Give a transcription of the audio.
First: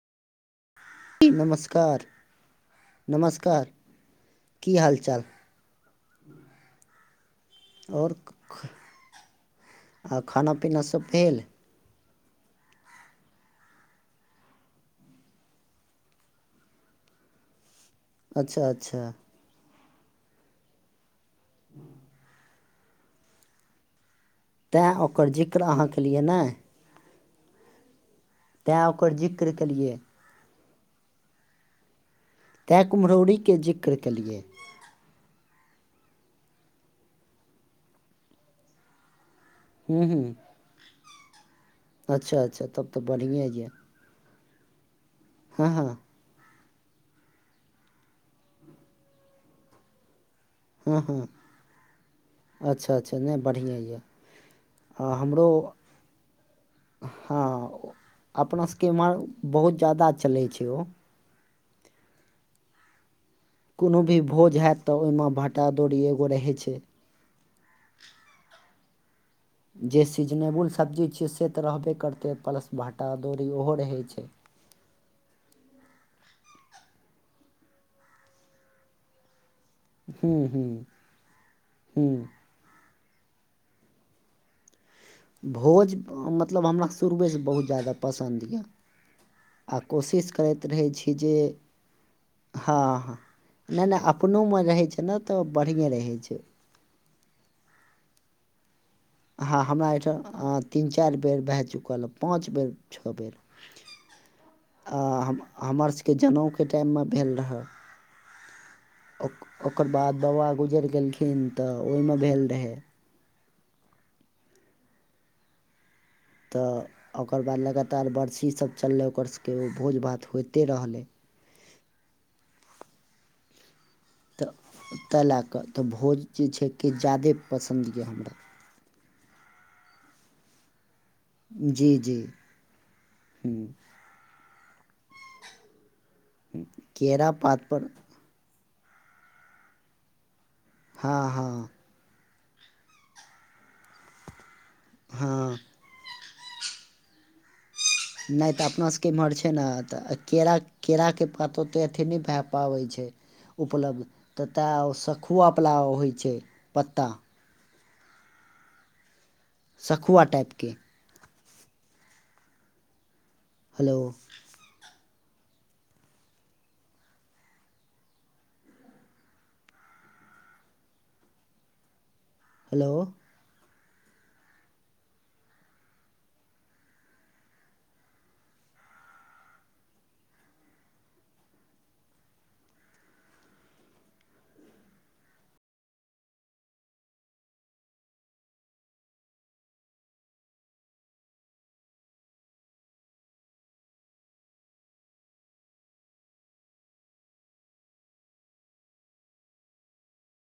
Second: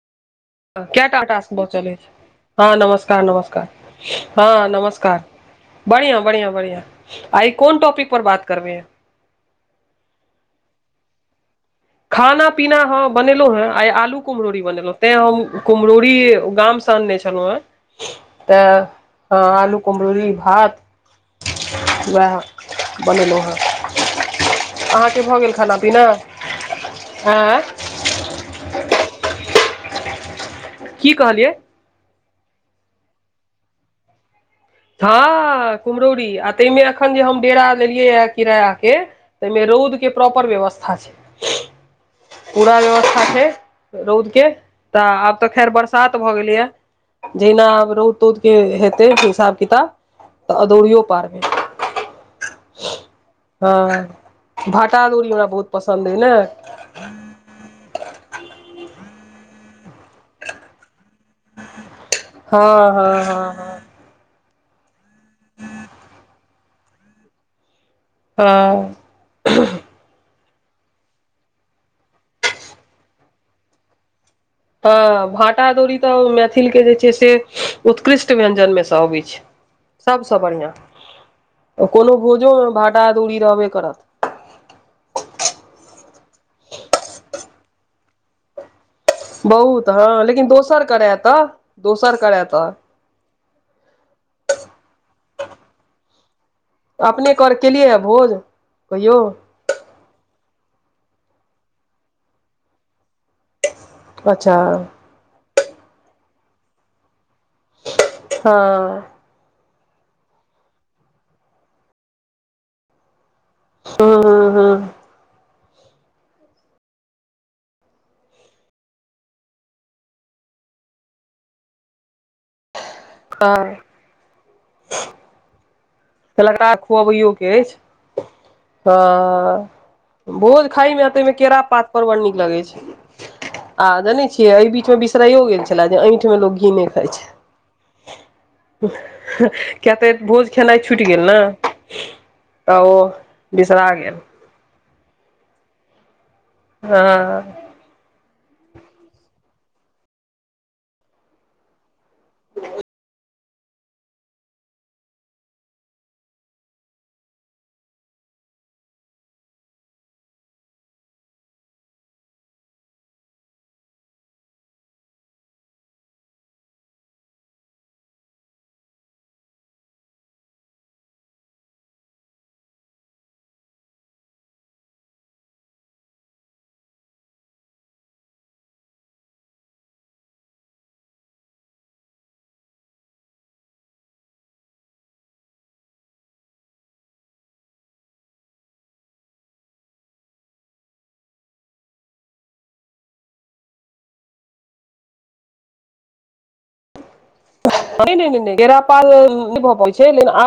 केऽ टा टास्क बचल नमस्कार अइछ। हँ नमस्कार, नमस्कार हँ की हाल नमस्कार। चाल बढ़िया -बढ़िया- बढ़िया आय कोन टॉपिक आओर पर बात करबेैय। आ खाना -पीना सब भेल। खाना - पीना ह बनेलौ हें, आय आलू कुम्हरौरी बनेलौ तें हम कुम्हरौरी गाम से अनने छेलौ हें। त अच्छा अच्छा हँ आलू कुम्हरोरी भात वएह बनेलौ हेँ। तैँ अहाँके ओकर भ गेल जिक्र खाना अहाँ -पीना। केलियै ने एँ। तैँ ओकर जिक्र केलियै। की कहलियै। तैँ कुम्हरौरी के जिक्र केलियै। हँ कुम्हरौरी तैयमे एखन जे हम डेरा लेलियैया किरायाके तैय मे रौद हूँ के हूँ प्रोपर व्यवस्था छैय। अच्छा अच्छा तब तऽ बढ़िएँ यए [unintelligible] रौद के त आब त खैर हँ हँ बरसात भ गेलैया जहिना आब रौद- तौद के हेतय हिसाब किताब तऽ अदौड़ियो हँ हँ पारबै। अच्छा अच्छा नहि बढ़िएँ हँ यए भाटा आ अदौरी हमरो हमरा बहुत पसंन्द अइ ने। हँ अपना सबके एम्हर बहुत ज्यादा चलय छैय ओ। हँ- हँ- हँ-हँ। कोनो भी भोज हैत त ओयमे भाटा-अदौरी एगो रहय छैय। ह। जे सीजनेबुल सब्जी छियै से त रहबे करतै प्लस भाटा-अदौरी ओहो रहय छैय। हँ भांटा-अदौरी त मैथिलके जे छैय से उत्कृष्ट व्यंजनमे स अबय छैय। हूँ सबसँ हूँ बढ़ियां, हूँ कोनो भोजोमे भाटा-अदौरी रहबे करत। भोज मतलब हमरा शुरुएसँ बहुत ज्यादा पसंन्द यऽ। आ बहुत हँ कोशिश लेकिन करैत दोसर रहय छी करय जे तऽ दोसर करय तऽ हँ- हँ नय- नय अपनोमे रहय छैय ने त बढ़ियें रहय छैय। अपने घर केलियै ये भोज कहियौ। ह हमरा एहिठाम तीन -चाइर बेर भए चुकल पाँच बेर, छ बेर। अच्छा। आ हम -हमर सबके जनउके टायममे भेल रहे। हँ। ओक- ओकर बाद बाबा गुजैर गेलखिन त ओयमे भेल रहय। हँ- हँ- हँ। त ओकर बाद लगातार बरसी सब चललै ओकर सबके ओ भोज -भात होइते रहलै। [unintelligible] तऽ तैय लए कऽ तऽ भोज तऽ चीज छै, लगता कि ज्यादे पसंन्द यऽ हमरा। अअ भोज खाय मे [unintelligible] आते मे केरा पात जी पर बड़ जी नीक लगै छै, ह्म आ जानै छियै एहि बीच मे बिसरायो गेल छेला ऐैठ उहो लोक किने खाय केरा पातपर छैय किया तऽ भोज खेनाय छुइट हँ गेल न? हँ तऽ ओ बिसरा गेल। हँ हँ नैय तऽ अपना सबके इम्हर छै, ने तऽ के -केराक के पातो ते अथी नैय भए पाबै छै। उपलब्ध तऽ तै शखुवा वाला होय छैय पत्ता सखुआ टाइपके हेलो ऽ ऽ हेलो ऽ ऽ नै- नै- नै -नै केेरापाल नै भ पबैय छैय छै लेकिन आ